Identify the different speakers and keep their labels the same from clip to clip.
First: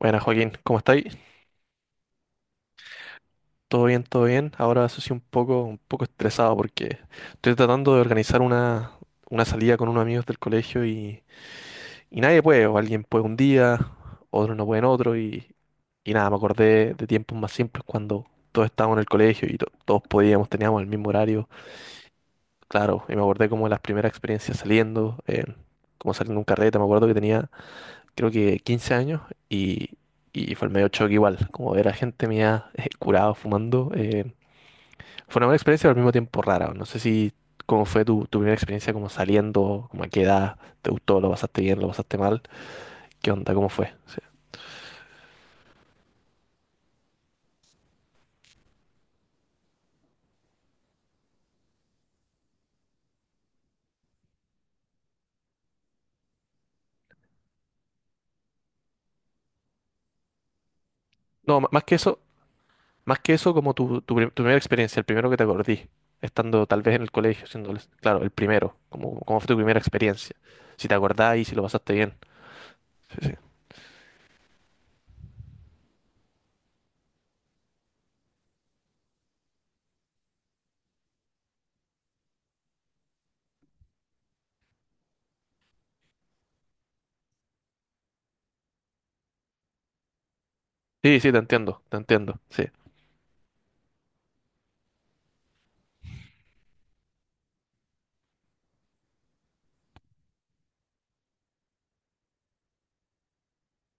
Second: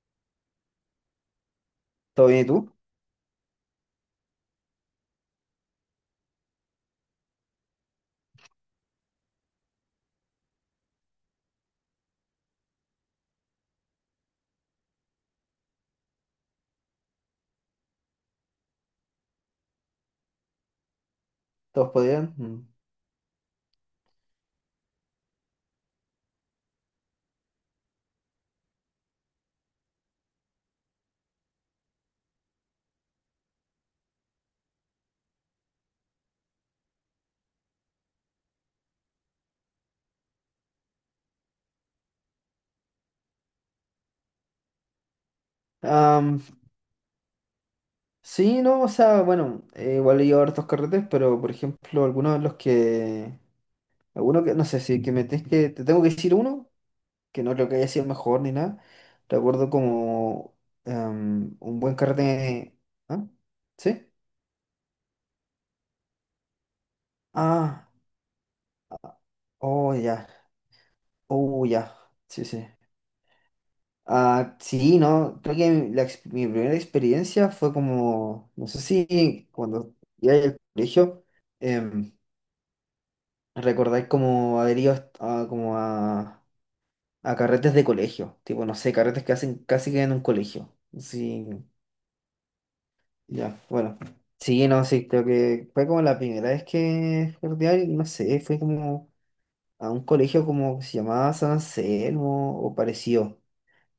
Speaker 1: Buenas, Joaquín, ¿cómo estáis?
Speaker 2: ¿Todo bien y tú?
Speaker 1: ¿Todo bien, todo bien? Ahora eso sí un poco estresado porque estoy tratando de organizar una salida con unos amigos del colegio y nadie puede, o alguien puede un día, otros no pueden otro y nada, me acordé de tiempos más simples cuando todos estábamos en el colegio y todos podíamos, teníamos el mismo horario.
Speaker 2: ¿Todos podían? Mm.
Speaker 1: Claro, y me acordé como de las primeras experiencias saliendo, como saliendo de un carrete. Me acuerdo que tenía creo que 15 años y, y fue el medio choque igual, como ver a gente mía curado fumando. Fue una buena experiencia, pero al mismo tiempo rara. No sé si cómo fue tu primera experiencia como saliendo, como a qué edad, te gustó, lo pasaste bien, lo pasaste mal, qué onda, cómo fue. Sí.
Speaker 2: Am, sí, no, o sea, bueno, igual he ido a hartos carretes, pero por ejemplo, algunos de los que. Alguno que, no sé si que me tienes que. Te tengo que decir uno, que no creo que haya sido el mejor ni nada. Recuerdo como
Speaker 1: No,
Speaker 2: un buen carrete.
Speaker 1: más
Speaker 2: ¿Ah?
Speaker 1: que eso como
Speaker 2: ¿Sí?
Speaker 1: tu primera experiencia, el primero que te acordí, estando tal vez en el colegio, siendo,
Speaker 2: Ah,
Speaker 1: claro, el primero, como,
Speaker 2: ah,
Speaker 1: cómo fue tu primera
Speaker 2: oh,
Speaker 1: experiencia,
Speaker 2: ya.
Speaker 1: si te acordás y si lo
Speaker 2: Oh,
Speaker 1: pasaste
Speaker 2: ya.
Speaker 1: bien.
Speaker 2: Sí, sí.
Speaker 1: Sí, sí.
Speaker 2: Ah, sí, no, creo que mi primera experiencia fue como, no sé si cuando iba al colegio, em, recordáis como adheridos como a carretes de colegio, tipo, no sé, carretes que hacen casi que en un colegio.
Speaker 1: Sí, sí,
Speaker 2: Sí,
Speaker 1: te entiendo, sí.
Speaker 2: ya, bueno. Sí, no, sí, creo que fue como la primera vez que fui a rodear y no sé, fue como a un colegio como que se llamaba San Anselmo o parecido.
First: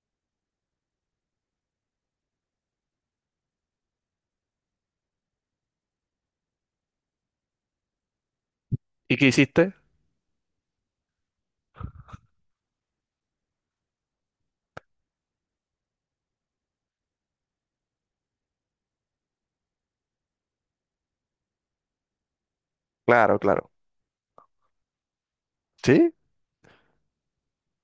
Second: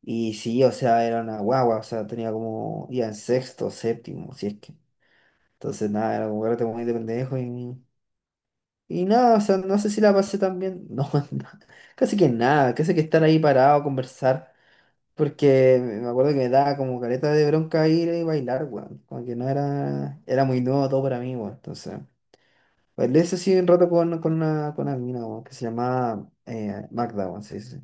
Speaker 2: Y sí, o sea, era una guagua, o sea, tenía como, ya en sexto, séptimo, si es que. Entonces, nada, era como carrete muy de pendejo y
Speaker 1: ¿Y qué
Speaker 2: nada, o sea,
Speaker 1: hiciste?
Speaker 2: no sé si la pasé tan bien. No, no, casi que nada, casi que estar ahí parado, conversar, porque me acuerdo que me daba como careta de bronca ir y bailar, weón. Como que no era, era muy nuevo todo para mí, weón. Entonces, bailé eso
Speaker 1: Claro,
Speaker 2: sí un
Speaker 1: claro.
Speaker 2: rato con una mina, weón, que se
Speaker 1: ¿Sí?
Speaker 2: llamaba Magda, weón, sí, sí,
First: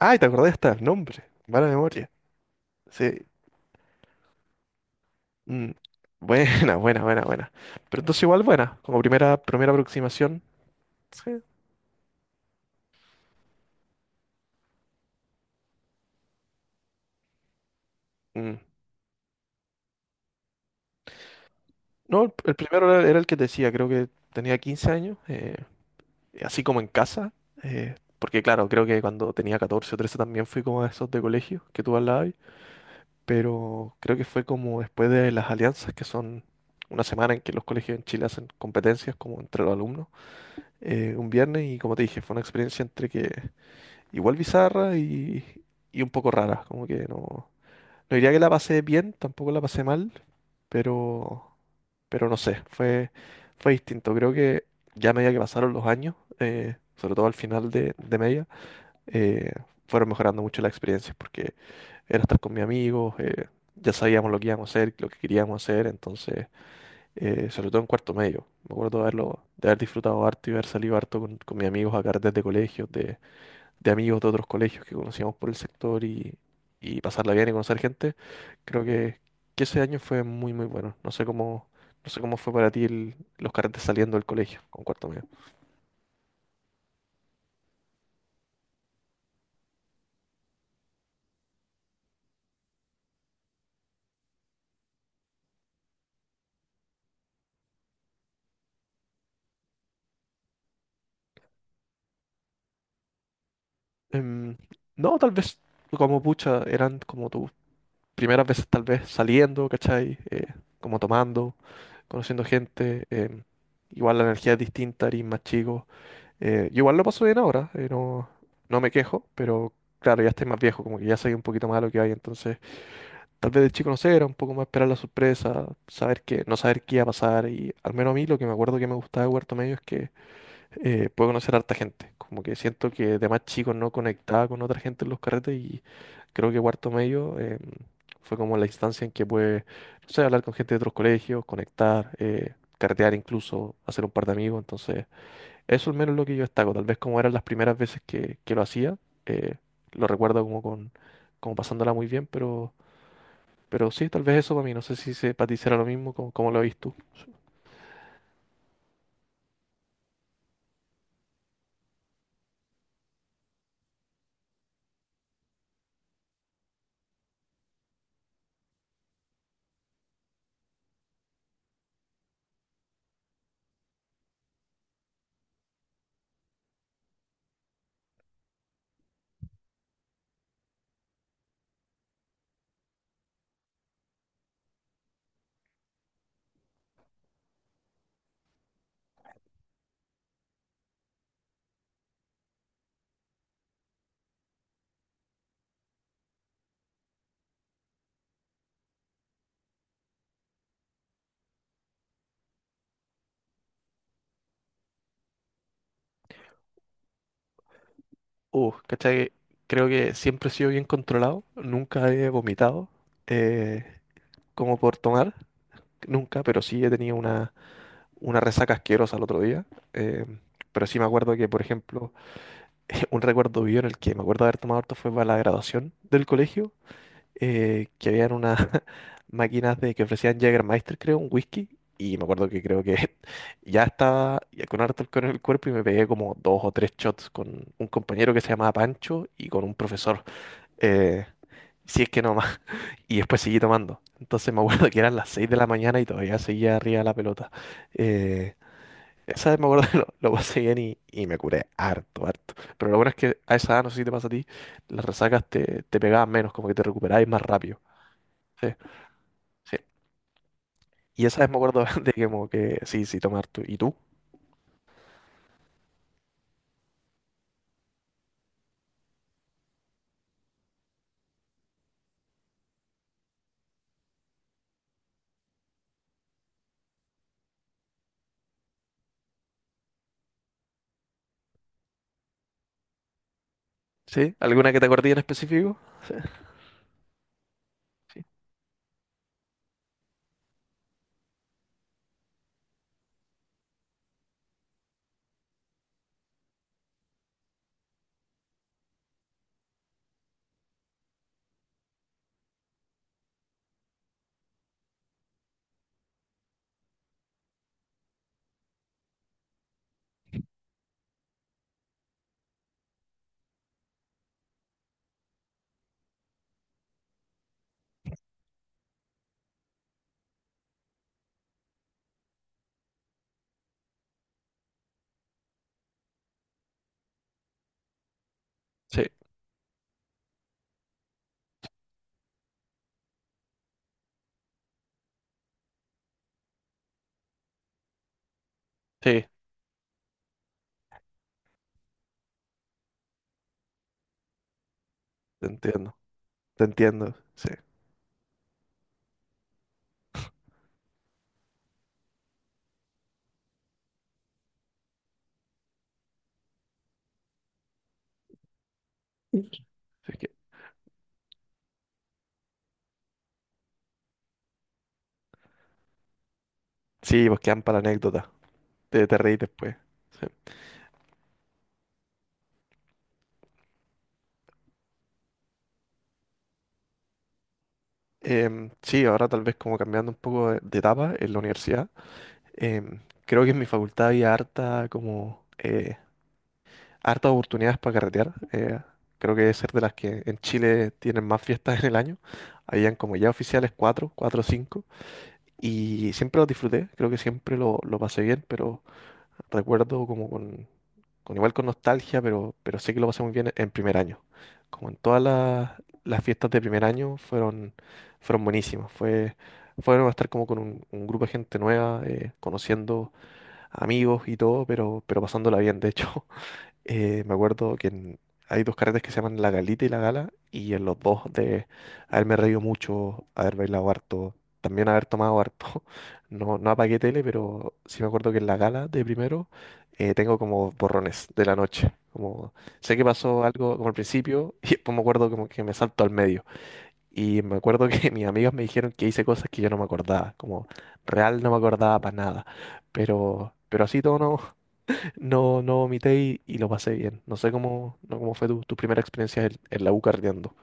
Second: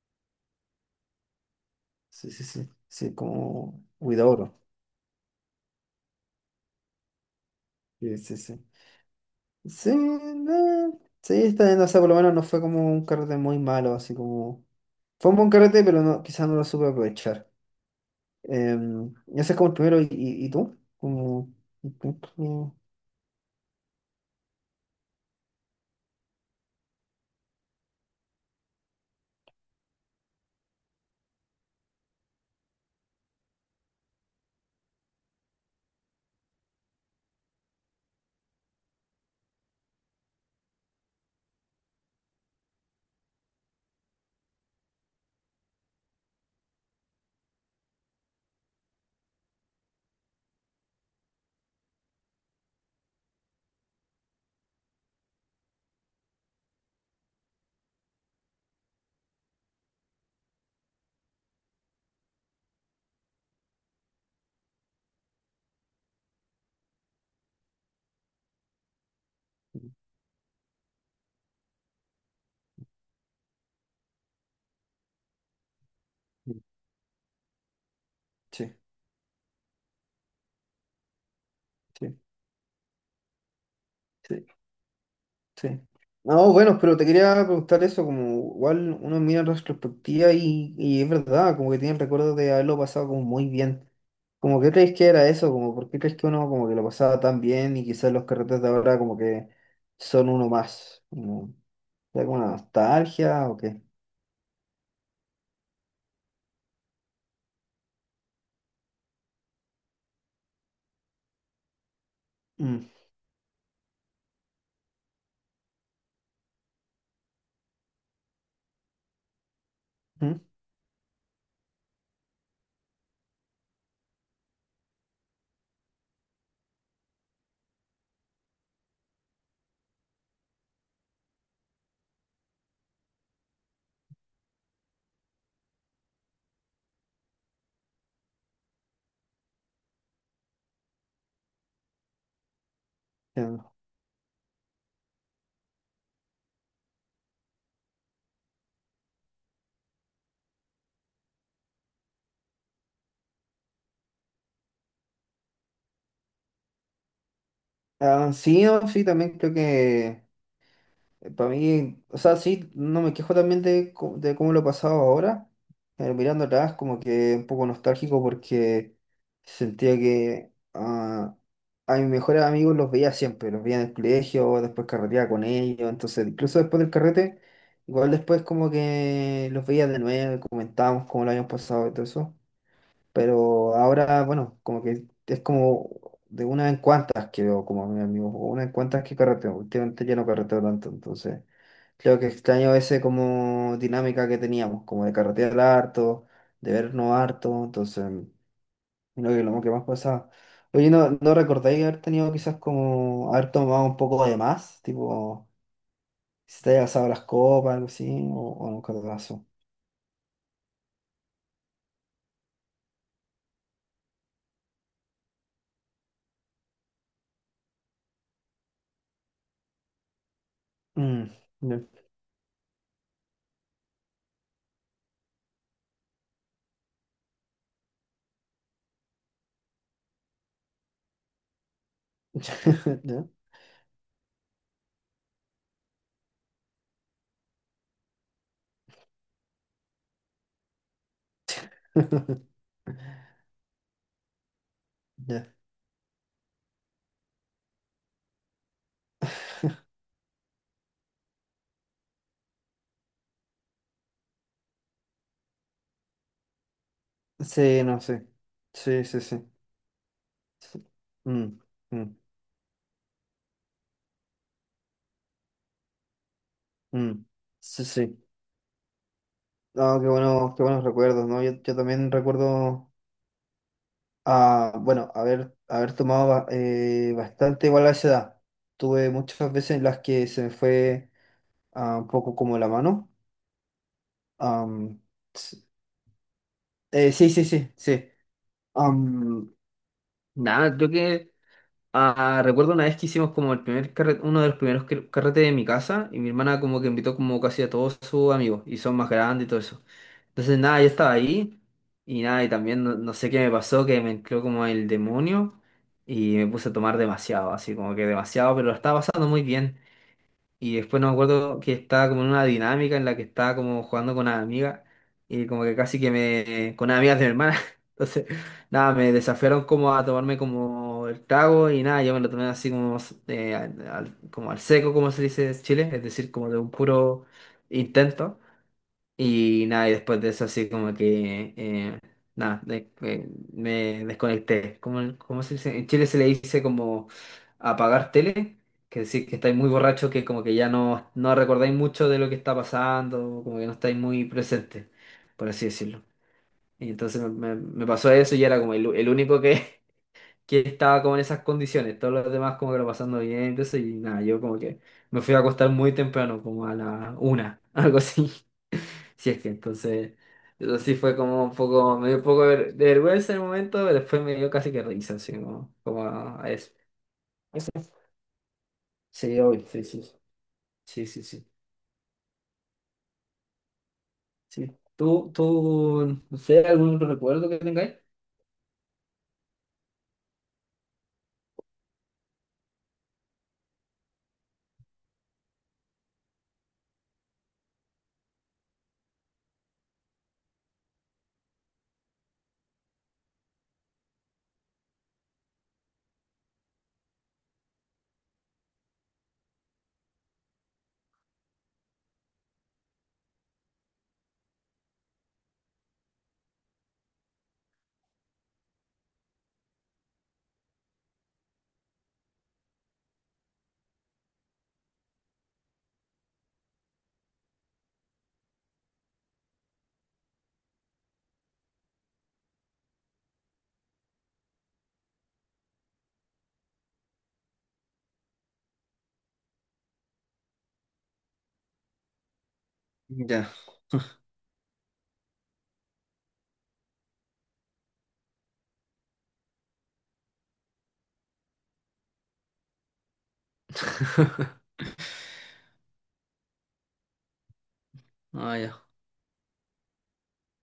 Speaker 1: Ay, te acordé hasta el nombre. Mala memoria.
Speaker 2: sí, sí, sí,
Speaker 1: Sí.
Speaker 2: sí, como Huidobro,
Speaker 1: Mm. Buena, buena, buena, buena. Pero
Speaker 2: sí,
Speaker 1: entonces
Speaker 2: sí,
Speaker 1: igual
Speaker 2: sí.
Speaker 1: buena, como primera, primera
Speaker 2: Sí,
Speaker 1: aproximación. Sí.
Speaker 2: sí, está bien, o sea, por lo menos no fue como un carrete muy malo, así como... Fue un buen carrete, pero no, quizás no lo supe aprovechar.
Speaker 1: Mm.
Speaker 2: Ese es como el primero, ¿y tú? Como...
Speaker 1: No, el primero era, era el que te decía, creo que tenía 15 años. Así como en casa. Porque claro, creo que cuando tenía 14 o 13 también fui como a esos de colegio que tú hablabas, ahí. Pero creo que fue como después de las alianzas, que son una semana en que los colegios en Chile hacen competencias como entre los alumnos, un viernes, y como te dije, fue una experiencia entre que igual bizarra y un poco rara. Como que no, no diría que la pasé bien, tampoco la pasé mal, pero, pero no sé, fue, fue distinto. Creo que ya a medida que pasaron los años, sobre todo al final de media, eh, fueron mejorando mucho las experiencias porque era estar con mis amigos, ya sabíamos lo que íbamos a hacer, lo que queríamos hacer, entonces, sobre todo en cuarto medio. Me acuerdo de haberlo, de haber disfrutado harto y haber salido harto con mis amigos a carretes de colegios, de amigos de otros colegios que conocíamos por el sector y pasarla bien y conocer gente.
Speaker 2: Sí,
Speaker 1: Creo que ese año fue muy, muy bueno. No sé cómo, no
Speaker 2: sí,
Speaker 1: sé cómo fue para ti los carretes saliendo del
Speaker 2: sí.
Speaker 1: colegio con cuarto medio.
Speaker 2: Sí. No, bueno, pero te quería preguntar eso, como igual uno mira en retrospectiva y es verdad, como que tiene el recuerdo de haberlo pasado como muy bien. Como que crees que era eso, como por qué crees que uno como que lo pasaba tan bien y quizás los carretes de ahora como que son uno más. Como, ¿será como una nostalgia o qué?
Speaker 1: Em, no, tal vez como pucha, eran como tus primeras veces tal vez saliendo, ¿cachai? Como tomando, conociendo
Speaker 2: Mm,
Speaker 1: gente. Igual la energía es distinta, eres más chico. Yo igual lo paso bien ahora, no, no me quejo, pero claro, ya
Speaker 2: mm,
Speaker 1: estoy más viejo, como que ya soy un poquito más a lo que hay. Entonces tal vez de chico, no sé, era un poco más esperar la sorpresa, saber que, no saber qué iba a pasar. Y al menos a mí lo que me acuerdo que me gustaba de Huerto Medio es que puedo conocer a harta gente. Como que siento que de más chico no conectaba con otra gente en los carretes y creo que Huerto Medio fue como la instancia en que pude, no sé, hablar con gente de otros colegios, conectar, carretear
Speaker 2: entiendo.
Speaker 1: incluso, hacer un par de amigos. Entonces, eso al menos es lo que yo destaco. Tal vez como eran las primeras veces que lo hacía, eh, lo recuerdo como con, como pasándola muy bien, pero sí, tal vez eso para mí. No sé si se, para ti será lo mismo, como, como lo ves tú.
Speaker 2: Ah, sí, no, sí, también creo que. Para mí, o sea, sí, no me quejo también de cómo lo he pasado ahora, pero mirando atrás como que un poco nostálgico porque sentía que a mis mejores amigos los veía siempre, los veía en el colegio, después carreteaba con ellos, entonces incluso después del carrete, igual después como que los veía de nuevo, comentábamos cómo lo habíamos pasado y todo eso. Pero ahora, bueno, como que es como de una en cuantas que veo como a mi amigo, o una en cuantas que carreteo. Últimamente ya no carreteo tanto, entonces creo que extraño ese como dinámica que teníamos, como de carretear harto, de vernos harto, entonces creo que lo que más pasaba. Oye, ¿no recordáis haber tenido quizás como haber tomado un poco de más? Tipo, si te haya pasado las copas, algo así, o nunca te
Speaker 1: ¿Cachai?
Speaker 2: pasó.
Speaker 1: Creo que siempre he sido bien controlado. Nunca he vomitado, eh, como por tomar. Nunca, pero sí he tenido una resaca asquerosa el otro día. Eh, pero sí me
Speaker 2: Mm,
Speaker 1: acuerdo que, por
Speaker 2: ya.
Speaker 1: ejemplo, un recuerdo vivo en el que me acuerdo de haber tomado harto fue para la graduación del colegio. Que habían unas máquinas de que ofrecían Jägermeister, creo, un whisky. Y me acuerdo que creo que
Speaker 2: Ya,
Speaker 1: ya estaba ya con harto alcohol en el cuerpo y me pegué como dos o tres shots con un compañero que se llamaba Pancho y con un profesor. eh, si es que no más. Y después seguí tomando. Entonces me acuerdo que eran las seis
Speaker 2: ya.
Speaker 1: de la mañana y todavía seguía arriba de la pelota. Eh, Esa vez me acuerdo que lo pasé bien y me curé harto, harto. Pero lo bueno es que a esa edad, no sé si te pasa a ti, las resacas te pegaban menos, como que te recuperabas más rápido.
Speaker 2: Sí, no sé.
Speaker 1: Sí.
Speaker 2: Sí, sí, sí.
Speaker 1: Sí.
Speaker 2: Sí.
Speaker 1: Y esa vez me
Speaker 2: Mm,
Speaker 1: acuerdo de
Speaker 2: mm,
Speaker 1: que como que sí, sí, tomar tú. ¿Y tú?
Speaker 2: mm. Sí, sí. No, qué bueno, qué buenos recuerdos, ¿no? Yo también recuerdo, ah, bueno, haber tomado bastante igual a esa edad. Tuve muchas veces en las que se me fue un poco como la mano.
Speaker 1: ¿Sí? ¿Alguna que te
Speaker 2: Am,
Speaker 1: acordé en
Speaker 2: s-
Speaker 1: específico? Sí,
Speaker 2: sí, sí, sí, sí.
Speaker 1: sí,
Speaker 2: Am, Nada, creo que. Ah, recuerdo una vez que hicimos como el primer uno de los primeros carretes de mi casa y mi hermana como que invitó como casi a todos sus amigos y son más grandes y todo eso. Entonces nada, yo estaba ahí y nada, y también no, no sé qué me pasó, que me entró como el demonio y me puse a tomar demasiado, así como que demasiado, pero lo estaba pasando muy bien. Y después no me acuerdo que estaba como en una dinámica en la que estaba como jugando con una amiga y como que casi que me... con unas amigas de mi hermana. Entonces, nada, me desafiaron como a tomarme como el trago y nada, yo me lo tomé así como, como al seco, como se dice en Chile, es decir, como de un puro intento.
Speaker 1: sí,
Speaker 2: Y nada, y después de eso así como nada, me desconecté. ¿Cómo, cómo se dice? En Chile se le dice como apagar tele, que
Speaker 1: sí,
Speaker 2: decir que estáis muy borrachos, que como que ya no, no recordáis mucho de lo que está pasando, como que no estáis muy presentes,
Speaker 1: te
Speaker 2: por así
Speaker 1: entiendo,
Speaker 2: decirlo.
Speaker 1: te
Speaker 2: Y
Speaker 1: entiendo,
Speaker 2: entonces
Speaker 1: sí.
Speaker 2: me pasó eso y era como el único que estaba como en esas condiciones, todos los demás como que lo pasando bien, entonces, y nada, yo como que me fui a acostar muy temprano, como a la una, algo así. Si es que
Speaker 1: Sí,
Speaker 2: entonces,
Speaker 1: es que,
Speaker 2: eso sí fue como un poco, me dio un poco de de vergüenza en el momento, pero después me dio casi que risa, así como, como a eso.
Speaker 1: sí, pues quedan para la anécdota, te reí
Speaker 2: Sí, hoy,
Speaker 1: después.
Speaker 2: sí, sí,
Speaker 1: Sí.
Speaker 2: sí, sí, sí. Sí. ¿Tú, tú, no sé, algún otro recuerdo que tengáis?
Speaker 1: Sí, ahora tal vez como cambiando un poco de etapa en la universidad. em, Creo que en mi facultad había harta como, hartas oportunidades para carretear. Creo que es ser de las que en Chile tienen más fiestas en el año. Habían como ya oficiales cuatro, cuatro o cinco. Y siempre lo disfruté, creo que siempre lo pasé bien, pero recuerdo como con igual con nostalgia, pero sé que lo pasé muy bien en primer año. Como en todas las fiestas de primer año fueron buenísimas. Fue bueno estar como con un grupo de gente nueva, conociendo amigos y todo, pero pasándola bien, de hecho. Me acuerdo que hay dos carretes que se llaman La Galita y La Gala, y en los dos de haberme reído mucho, haber bailado harto, también haber tomado harto. No, no apagué tele, pero sí me acuerdo que en La Gala de primero tengo como borrones de la noche. Como sé que pasó
Speaker 2: Ya.
Speaker 1: algo como al principio y después me acuerdo como que me salto al medio. Y me acuerdo que mis amigos me dijeron que hice cosas que yo no me acordaba, como real no me acordaba para nada. Pero así todo no, no vomité y lo pasé bien. No sé cómo, no, cómo fue
Speaker 2: Ah,
Speaker 1: tu
Speaker 2: ya.
Speaker 1: primera experiencia en la U carreteando.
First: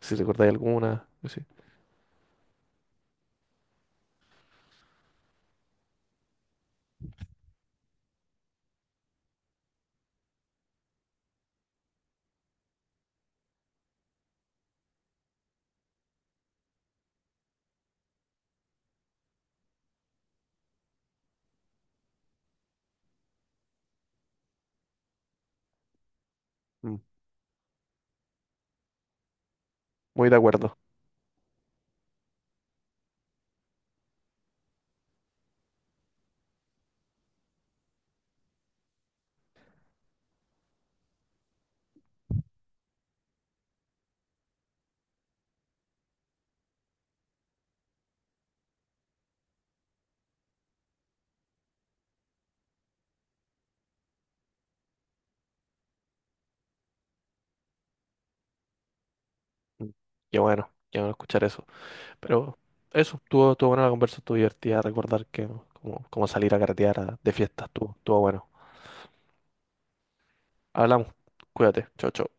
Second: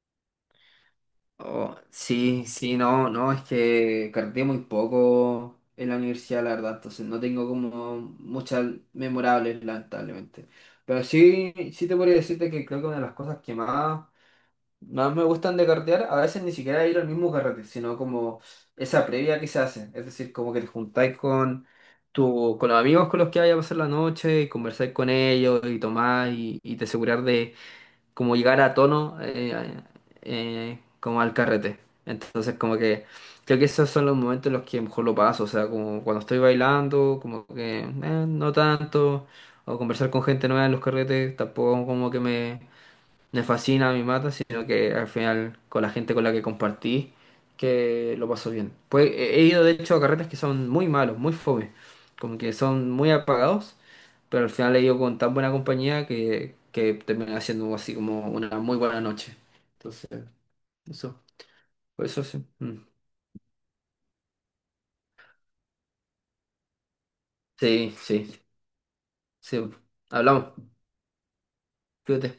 Speaker 1: Si recordáis alguna, pues sí.
Speaker 2: Oh, sí, sí, no, no, es que carteé muy poco en la universidad, la verdad, entonces no tengo como muchas memorables, lamentablemente. Pero sí, sí te podría decirte que creo que una de las cosas que más, más me gustan de cartear, a veces ni siquiera ir al mismo carrete, sino como esa previa que se hace, es decir, como que te juntáis con los amigos con los que vayas a pasar la noche, y conversáis con ellos y tomás y te
Speaker 1: Mm.
Speaker 2: asegurar de como llegar a tono
Speaker 1: Muy de acuerdo.
Speaker 2: como al carrete. Entonces como que creo que esos son los momentos en los que mejor lo paso, o sea, como cuando estoy bailando, como que no tanto, o conversar con gente nueva en los carretes, tampoco como que me fascina, me mata, sino que al final con la gente con la que compartí, que lo paso bien. Pues he ido de hecho a carretes que son muy malos, muy fome, como que son muy apagados, pero al final he ido con tan buena compañía que termina siendo así como una muy buena noche.
Speaker 1: Mm.
Speaker 2: Entonces,
Speaker 1: Qué bueno
Speaker 2: eso,
Speaker 1: escuchar eso.
Speaker 2: por eso sí.
Speaker 1: Pero
Speaker 2: Mm.
Speaker 1: eso, estuvo, estuvo buena la conversa, estuvo divertida recordar que como, como salir a carretear de fiestas, estuvo,
Speaker 2: Sí,
Speaker 1: estuvo
Speaker 2: sí,
Speaker 1: bueno.
Speaker 2: sí. Hablamos,
Speaker 1: Hablamos, cuídate, chao,
Speaker 2: cuídate.
Speaker 1: chao.